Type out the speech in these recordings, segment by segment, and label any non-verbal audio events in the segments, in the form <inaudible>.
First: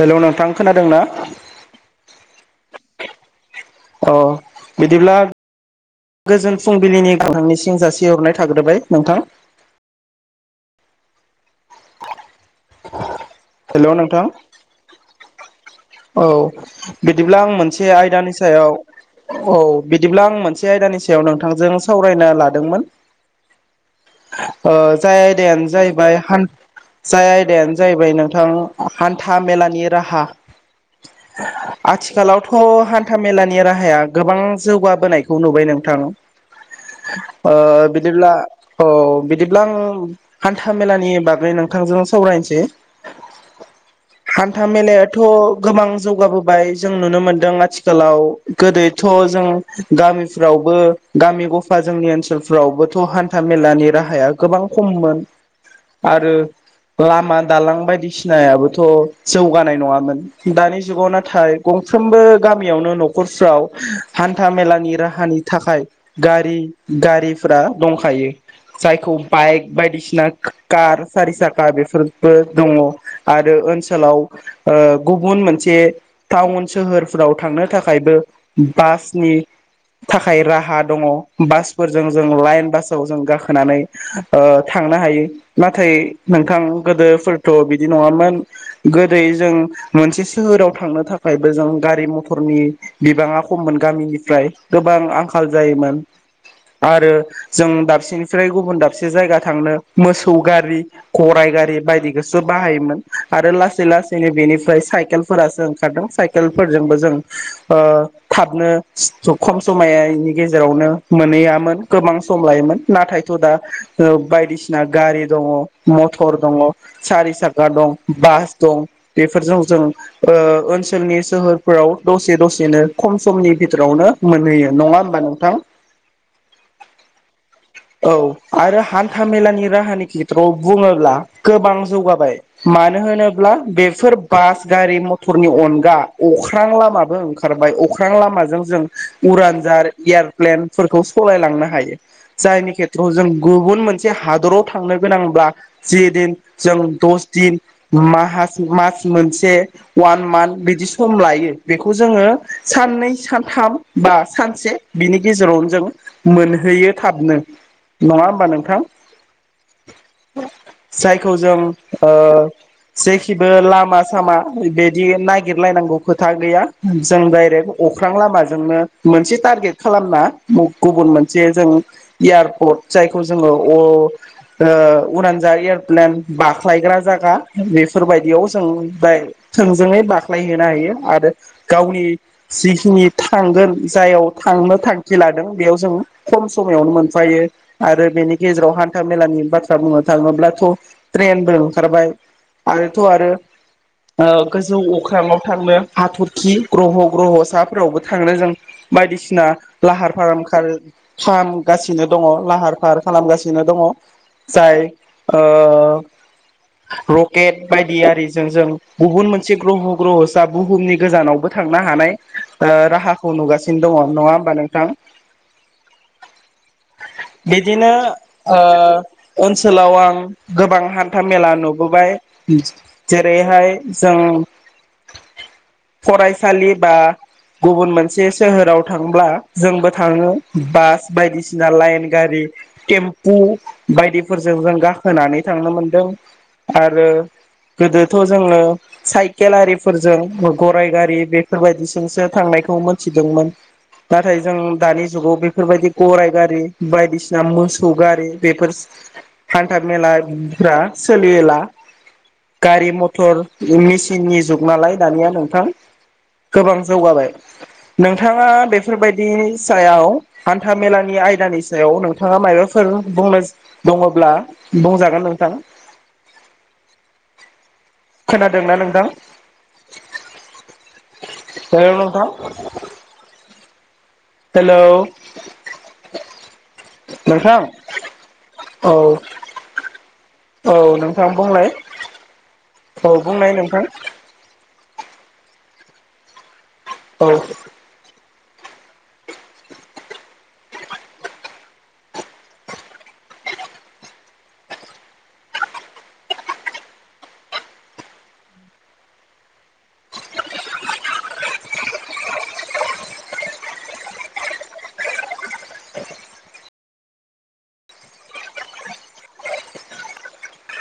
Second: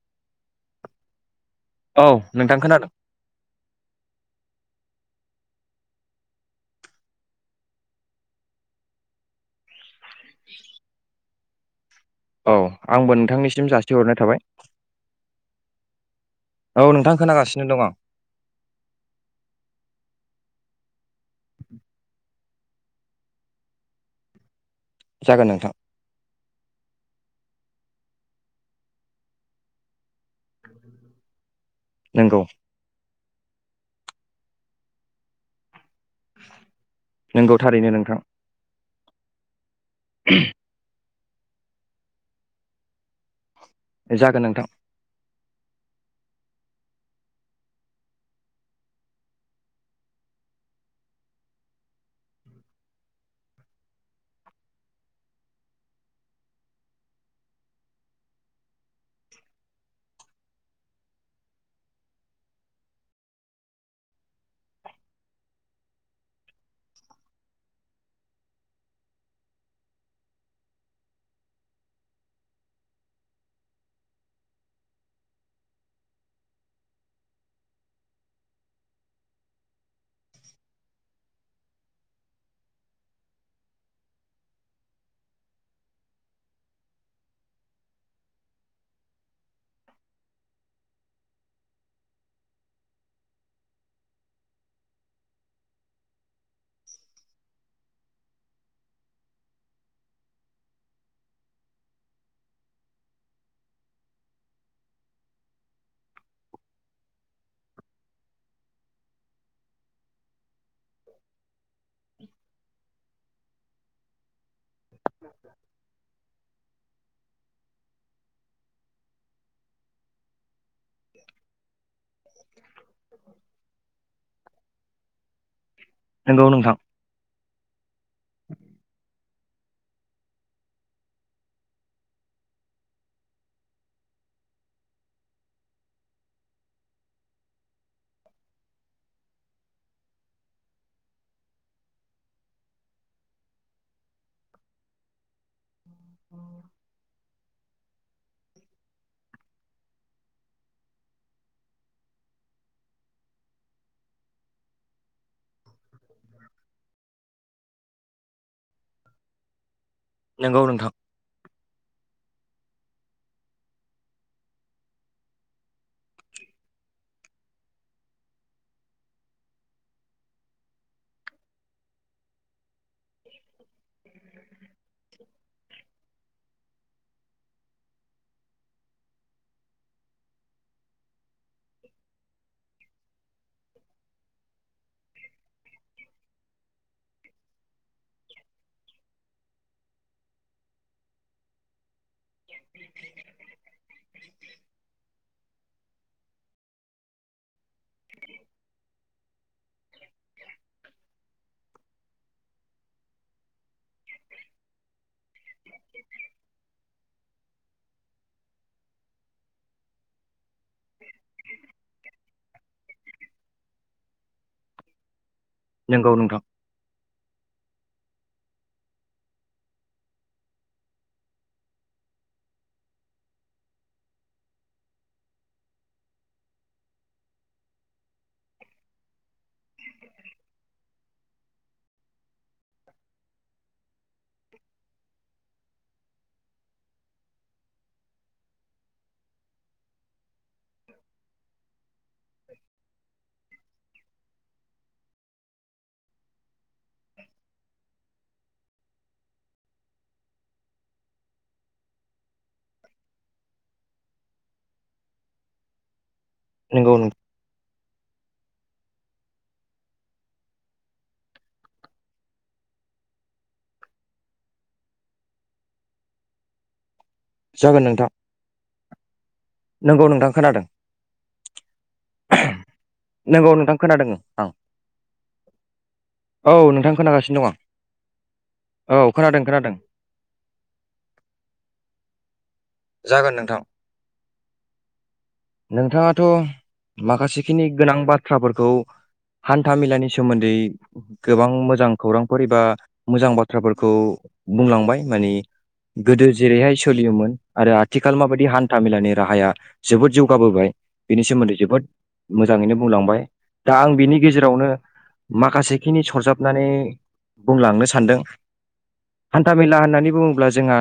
Hello नोंथां खोनादों ना औ नोंथां खोनादोंं अ बिदिब्ला गोजोन फुंबिलिनि नोंथांनि सिम जासिहरनाय थाग्रोबाय नोंथां <inaudible> औ आंबो नोंथांनिसिम हेलौ जासिहरनाय नोंथां थाबाय औ औ नोंथां बिदिब्ला आं खोनागासिनो दं मोनसे आयदानि सायाव औ बिदिब्ला आं मोनसे से आयदानि सायाव नोंथांजों सावरायना लादोंमोन ओ जाय जागोन आयदायानो नोंथां जाहैबाय हान जाय आयदायानो जाहैबाय नोंथां हान्था मेलानि राहा <inaudible> नंगौ आथिखालावथ' हा न्था मेलानि राहाया गोबां जौगाबोनायखौ नुबाय नों थां ओ नंगौ थारैनो नोंथां बिदिब्ला अ बिदिब्ला आं हान्था मेलानि बा- फ्राय नोंथांजों सावरायनोसै जागोन नोंथां हान्था मेेलाथ' गोबां जौगाबोबाय जों नुनो मोनदों आथिखालाव गोदोथ' जों गामिफ्रावबो गामि गफा जोंनि ओनसोलफ्रावबोथ' हान्था मेलानि राहाया गोबां खममोन आरो लामा दालां बायदिसिनायाबोथ' जौगानाय नङामोन। दानि जुगाव नाथाय गंफ्रोमबो गामियावनो न'खरफ्राव हान्था मेलानि राहानि थाखाय गारि गारिफ्रा दंखायो जायखौ बाइक बायदिसिना कार सारि साखा बेफोरबो दङ आरो ओनसोलाव गुबुन मोनसे टाउन सोहोरफोराव थांनो थाखायबो बासनि थाखाय राहा दङ बासफोरजों जों लाइन बासाव जों गाखोनानै ओ थांनो हायो नाथाय नोंथां गोदोफोरथ' बिदि नङामोन गोदो जों मोनसे सोहोराव थांनो थाखायबो जों गारि मथरनि बिबाङा खममोन गामिनिफ्राय गोबां आंखाल जायोमोन आरो जों दाबसेनिफ्राय गुबुन दाबसे जायगा थांनो मोसौ गारि गराइ गारि बायदिखौसो बाहायोमोन आरो लासै लासैनो बेनिफ्राय साइकेल फोरासो ओंखारदों साइकेल फोरजोंबो जों ओ थाबनो स खम समायनि गेजेरावनो मोनहैयामोन गोबां सम लायोमोन। नाथाय दा ओ बायदि स ना गारि दङ मथर दङ। सारि साखा दं बास दं बेफोरजों जों ओ ओन सोलनि सोहोरफोराव दसे दसेनो खम समनि बिथोरावनो मोनहैयो। नङा होमबा नों थां नंगौ औ आरो हान न्था मेलानि राहानि खेथ्रआव बुङोब्ला गोबां जौगाबाय मानो होनोब्ला बेफोर बास गारि मथरनि अनगा अख्रां लामाबो ओंखारबाय अख्रां लामाजों जों उरानजार एयारप्लेनफोरखौ सालायलांनो हायो। जायनि खेथ्रआव जों गुबुन मोनसे हादराव थांनो गोनांब्ला जे दिन जों दस दिन माहासे मास मोनसे वान मान्थ बिदि सम लायो बेखौ जोङो साननै सानथाम बा सानसे बिनि गेजेरावनो जों मोनहैयो थाबनो नङा होमबा नोंथां। नोंथां जायखौ जों ओ जेखिबो लाम मा सामा बिदि नागिरलायनांगौ खोथा गैया जों डाइरेक अख्रां लामाजोंनो मोनसे टारगेट खालामना गुबुन मोनसे जों एयारपर्ट जायखौ जोङो अ ओ उरानजा एयारप्लेन बाख्लायग्रा जा बेफोरबायदियाव जों दोय थोंजोङै बाख्लायहैनो हायो आरो गावनि जिखिनि थांगोन जायाव थांनो थांखि लादों बेयाव जों खम समायावनो मोनफायो आरो बेनि गेजेराव हान्था मेलानि बाथ्रा बुंनो थाङोब्लाथ' ट्रेनबो ओंखारबाय। आरोथ' आरो ओ गोजौ अख्रांआव थांनो हाथरखि ग्रह ग्रहसाफोरावबो थांनो जों बायदिसिना लाहार फाराम खाल खामगासिनो दङ लाहार फाहार खालामगासिनो दङ जाय ओ रकेट बायदियारि जों जों गुबुन मोनसे ग्रह' ग्रह'सा बुहुमनि गोजानावबो थांनो हानाय ओ राहाखौ नुगासिनो दङ नङा होमबा नोंथां? नोंगौ नोंथां बिदिनो ओ-ओनसोलाव आं गोबां हान्था मेला नुबोबाय। जेरैहाय जों फरायसालि बा गुबुन मोनसे सोहोराव थांब्ला जोंबो थाङो बास बायदिसिना लाइन गारि टेम्पु बायदिफोरजों जों गाखोनानै थांनो मोनदों आरो। गोदोथ' जोङो साइकेल आरिफोरजों गराइ गारि बेफोरबायदिजोंसो थांनायखौ मोनथिदोंमोन नाथाय जों दानि जुगाव बेफोरबायदि गराइ गारि बायदिसिना मोसौ गारि बेफोर हान्था मेलाफ्रा सोलिला गारि मथर मेचिननि जुग नालाय दानिया नोंथां गोबां नंगौ नों जौगाबाय नोंथाङा बे बेफोरबायदि सायाव हान्था मेलानि आयदानि सायाव नोंथाङा माबाफोर बुंनो दङब्ला बुंजागोन नोंथां जागोन नोंथां खोनादोंना नोंथां नंगौ नोंथां खोनादों हेल' नोंथां? नंगौ नोंथां खोनादों। आं हेलौ औ नोंथां खोनागासिनो दं नोंथां आं औ खोनादों खोनादों। औ नोंथाङां बुंलाय। औ बुंनाय नोंथां। नोंथाङाथ' औ माखासेखिनि गोनां बाथ थ्राफोरखौ हान्था मेलानि सोमोन्दै गोबां मोजां खौरांफोर एबा मोजां बाथ्राफोरखौ बुंलांबाय माने गोदो जेरैहाय सोलियोमोन आरो आथिखाल माबायदि हान्था मेलानि राहाया जोबोद जौगाबोबाय। बेनि सोमोन्दै जोबोद मोजाङैनो बुंलांबाय। दा आं बिनि गेजेरावनो माखासेखिनि सरजाबनानै बुंलांनो सानदों। हान्था मेला होननानै बुङोब्ला जोंहा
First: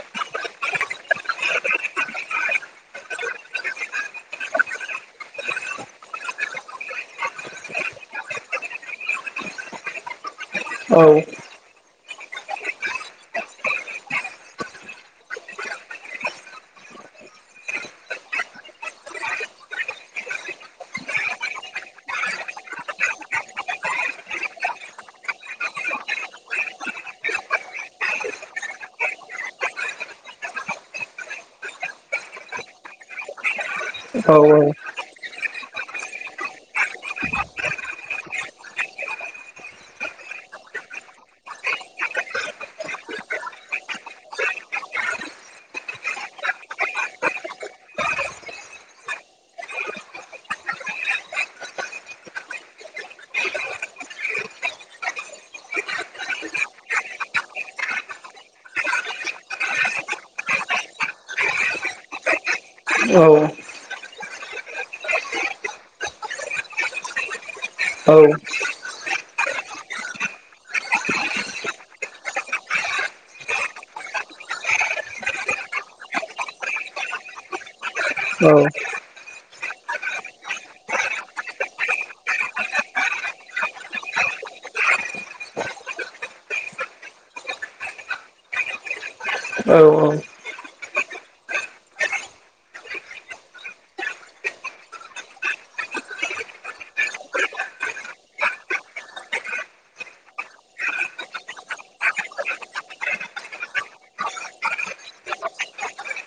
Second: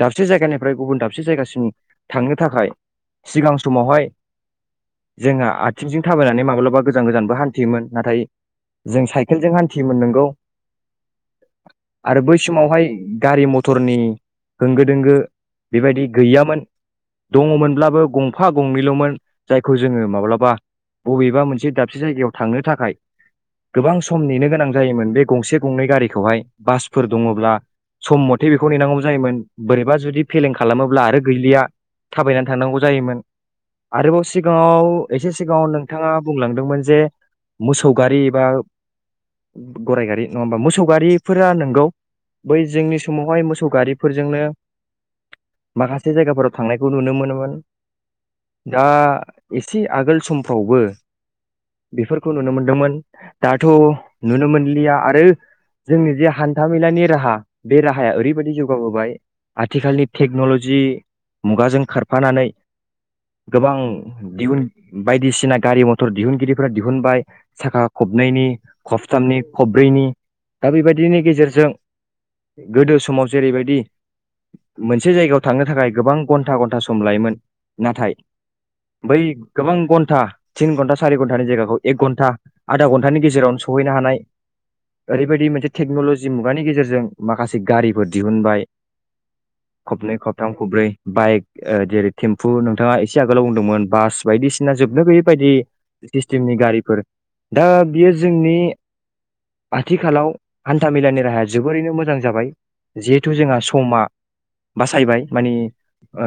दाब से जायगानिफ्राय गुबुन दाबसे जायगासिम थांनो थाखाय सिगां समावहाय जोंहा आथिंजों थाबायनानै माब्लाबा गोजान गोजानबो हान्थियोमोन। नाथाय जों साइकेलजों हान्थियोमोन नोंगौ। औ। आरो बै समावहाय गारि मटरनि होंगो दोंगो बेबायदि गैयामोन। दङ'मोनब्लाबो गंफा गंनैल'मोन। जायखौ जोङो माब्लाबा बबेबा मोनसे दाबसे जायगायाव थांनो थाखाय गोबां सम नेनो गोनां जायोमोन बे गंसे गंनै गारिखौहाय बासफोर दङब्ला सम मथे बेखौ नेनांगौ जायोमोन। बोरैबा जुदि फेलें खालामोब्ला आरो गैलिया। थाबायनानै थांनांगौ जायोमोन। आरोबाव औ सिगाङाव एसे सिगाङाव नोंथाङा बुंलांदोंमोन जे मोसौ गारि बा गराय गारि नङा होमबा मोसौ गारिफोरा नंगौ बै जोंनि समावहाय मोसौ गारिफोरजोंनो माखासे जायगाफोराव थांनायखौ नुनो मोनोमोन। दा एसे आगोल समफ्रावबो बेफोरखौ नुनो मोनदोंमोन दाथ' नुनो मोनलिया आरो जोंनि जे हान्थामेलानि राहा बे राहाया ओरैबायदि जौगाबोबाय। आथिखालनि टेक्न'लजि मुगाजों खारफानानै गोबां औ। दिहुन बायदिसिना गारि मथर दिहुनगिरिफोरा दिहुनबाय साखा औ खबनैनि खबथामनि खबब्रैनि दा बेबायदिनि गेजेरजों गोदो समाव जेरैबायदि मोनसे जायगायाव थांनो थाखाय गोबां घन्टा घन्टा सम लायोमोन। नाथाय औ। बै गोबां घन्टा थिन घन्टा सारि घन्टानि जायगाखौ एक घन्टा आधा घन्टानि गेजेरावनो सहैनो हानाय ओरैबायदि मोनसे टेक्न'लजि मुगानि गेजेरजों माखासे गारिफोर दिहुनबाय। औ खबनै खबथाम खबब्रै बाइक ओ जेरै टेम्फु नोंथाङा एसे आगोलाव बुंदोंमोन बास बायदिसिना जोबनो गैयै बायदि सिसटेमनि गारिफोर। दा बियो जोंनि आथिखालाव हान्था मेलानि राहाया जोबोरैनो मोजां जाबाय। जिहेथु जोंहा समा बासायबाय माने ओ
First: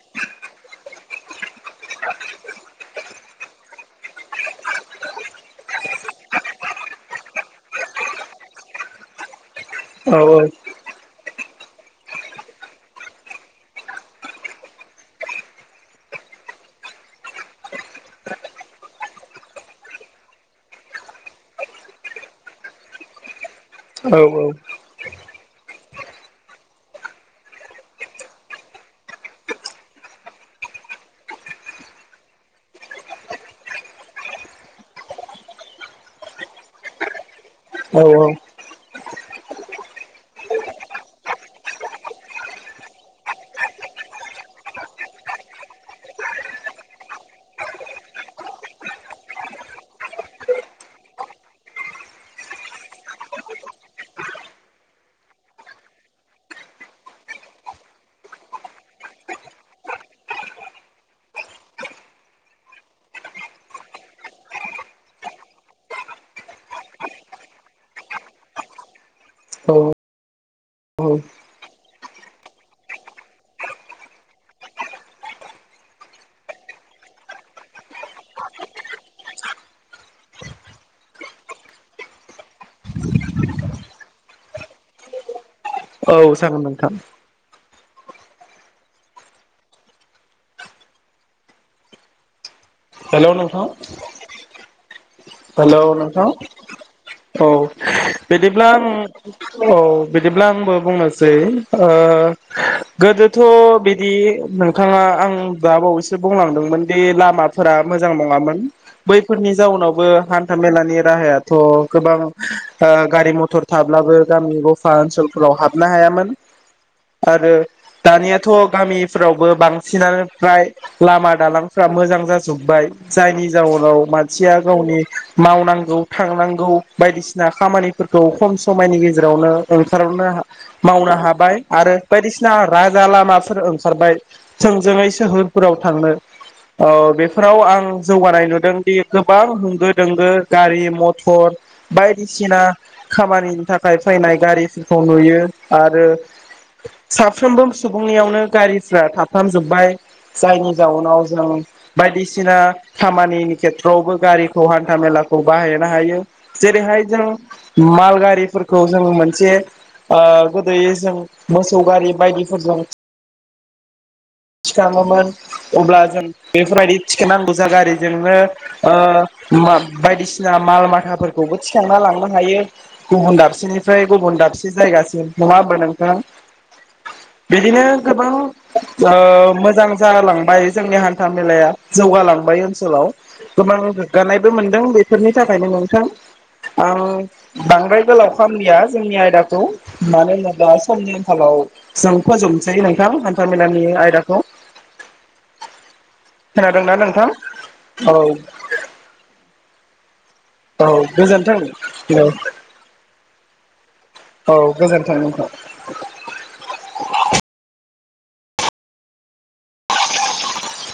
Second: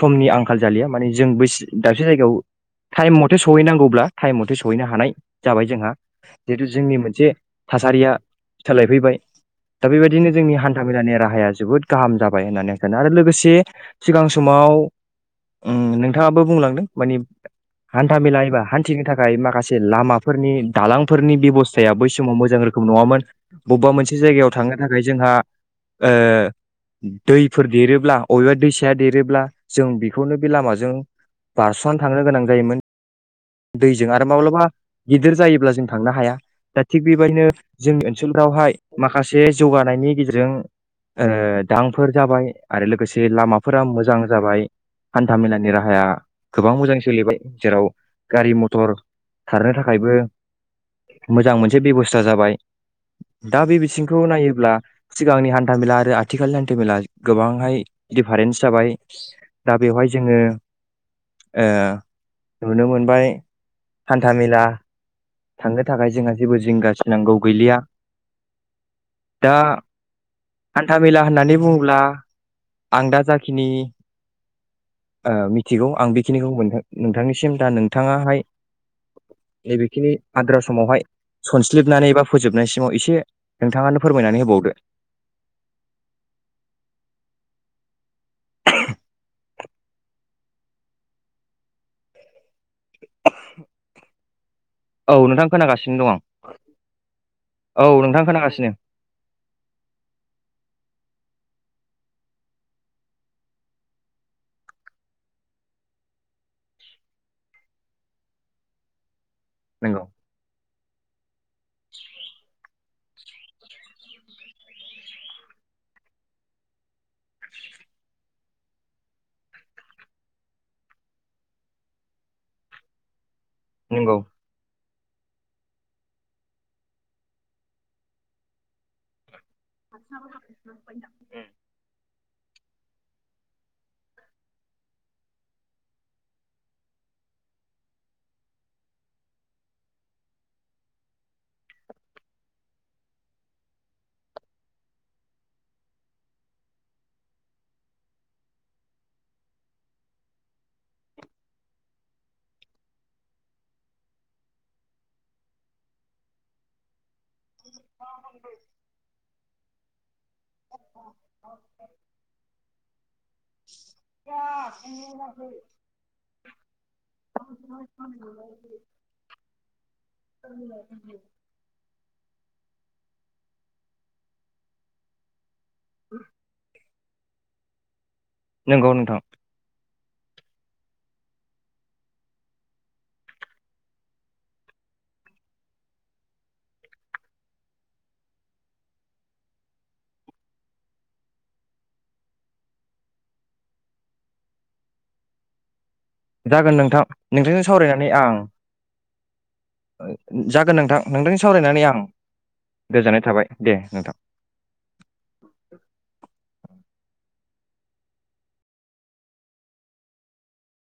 समनि आंखाल जालिया माने जों बै दाबसे जायगायाव टाइम मथे सहैनांगौब्ला टाइम मथे सहैनो हानाय जाबाय जोंहा। जिहेतु जोंनि मोनसे थासारिया सोलायफैबाय। दा बेबायदिनो औ जोंनि हान्था मेलानि राहाया जोबोद गाहाम जाबाय होननानै आं सानो आरो लोगोसे सिगां समाव ओम नोंथाङाबो बुंलांदों मानि हान्थामेला एबा हान्थिनो थाखाय माखासे लामाफोरनि दालांफोरनि बेबस्थाया बै समाव मोजां रोखोम नङामोन। बबेबा मोनसे जायगायाव थांनो थाखाय जोंहा ओ दैफोर देरोब्ला अबेबा दैसाया देरोब्ला जों बेखौनो बे लामाजों बारसनानै थांनो गोनां जायोमोन। दैजों आरो माब्लाबा गिदिर जायोब्ला जों थांनो हाया। दा थिग बेबायदिनो जोंनि ओनसोलफ्रावहाय माखासे जौगानायनि गेजेरजों ओ दालांफोर जाबाय आरो लोगोसे लामाफोरा मोजां जाबाय। हान्था मेलानि राहाया गोबां मोजां सोलिबाय। जेराव गारि मथर खारनो थाखायबो मोजां मोनसे बेबस्था जाबाय। दा बे बिथिंखौ नायोब्ला सिगांनि हान्थामेला आरो आथिखालनि हान्थामेला गोबांहाय दिफारेन्स जाबाय। दा बेवहाय जोङो ओ नुनो मोन बाय हान्थाामेला थांनो थाखाय जोंहा जेबो जिंगासिनांगौ गैलिया। दा हान्था औ औ मेला होननानै बुङोब्ला आं दा जाखिनि ओ मिथिगौ आं बेखिनिखौ मोनथां नोंथांनिसिम दा नोंथाङाहाय नैबेखिनि आद्रा समावहाय सनस्लिबनानै बा फोजोबनायसिमाव एसे नोंथाङानो फोरमायनानै होबावदो। औ जागोन नोंथां। <inaudible> हेलौ नोंथां। औ नोंथां हेलौ खोनागासिनो दं आं नोंथां औ नोंथां बिदिब्ला खोनागासिनो आं औ बिदिब्ला आंबो बुंनो सै ओ गोदोथ' बिदि नोंथाङा आं दा बावैसो बुंलांदोंमोन दि लामा फोरा मोजां नङामोन बै फोरनि जाउनाव नंगौ हान्था मेला नि राहाया थ' गोबां ओ गारि मथर थाब्लाबो गामि गफा ओनसोलफोराव हाबनो हायामोन आरो दानियाथ'गामिफ्रावबो बांसिनानो फ्राय लामा दालांफ्रा मोजां जा जुबबाइ जायनि जाउनाव नंगौ मानसिया गावनि मावनांगौ थांनांगौ बायदिसिना खामानिफोरखौ खम समायनि गेजेरावनो ओंखारनो मावनो हाबाय आरो बायदिसिना राजा लामाफोर ओंखारबाय थोंजोङै सोहोरफोराव थांनो ओ बे फोराव आं जौगानाय नुदोंदि गोबां होंगो दोंगो गारि मथर बायदिसिना खामानिनि थाखाय फैनाय गारिफोरखौ नुयो आरो साफ्रोमबो सुबुंनियावनो गारिफ्रा थाफ्रामजोब्बाय जायनि जाउनाव जों बायदिसिना खामानिनि खेथ्रआवबो गारिखौ हान्था मेलाखौ बाहायनो हायो जेरैहाय जों माल गारिफोरखौ जों मोनसे ओ गोदोयो जों मोसौ गारि बायदिफोरजों <inaudible> थिखाङोमोन अब्ला जों बेफोरबायदि थिखांनांगौ जा गारिजोंनो ओ मा बायदिसिना माल माथाफोरखौबो थिखांना लांनो हायो गुबुन दाबसेनिफ्राय गुबुन दाबसे जायगासिम नङा होमबा नोंथां बिदिनो गोबां नंगौ नोंथां औ मोजां जालांबाय जोंनि हान्था मेलाया जौगालांबाय ओनसोलाव गोबां गोग्गानायबो मोनदों बेफोरनि थाखायनो नोंथां आं बांद्राय गोलाव खालामलिया जोंनि आयदाखौ मानो होनोब्ला समनि आंखालाव जों फोजोबनोसै नोंथां हान्था मेलानि नि‌ आयदाखौ जागोन नोंथां नोंथांजों सावरायनानै औ आं ओ जागोन औ नोंथां नोंथांजों गोजोन्थों सावरायनानै आं औ गोजोननाय थाबाय दे नोंथां औ गोजोन्थों नोंथां <inaudible>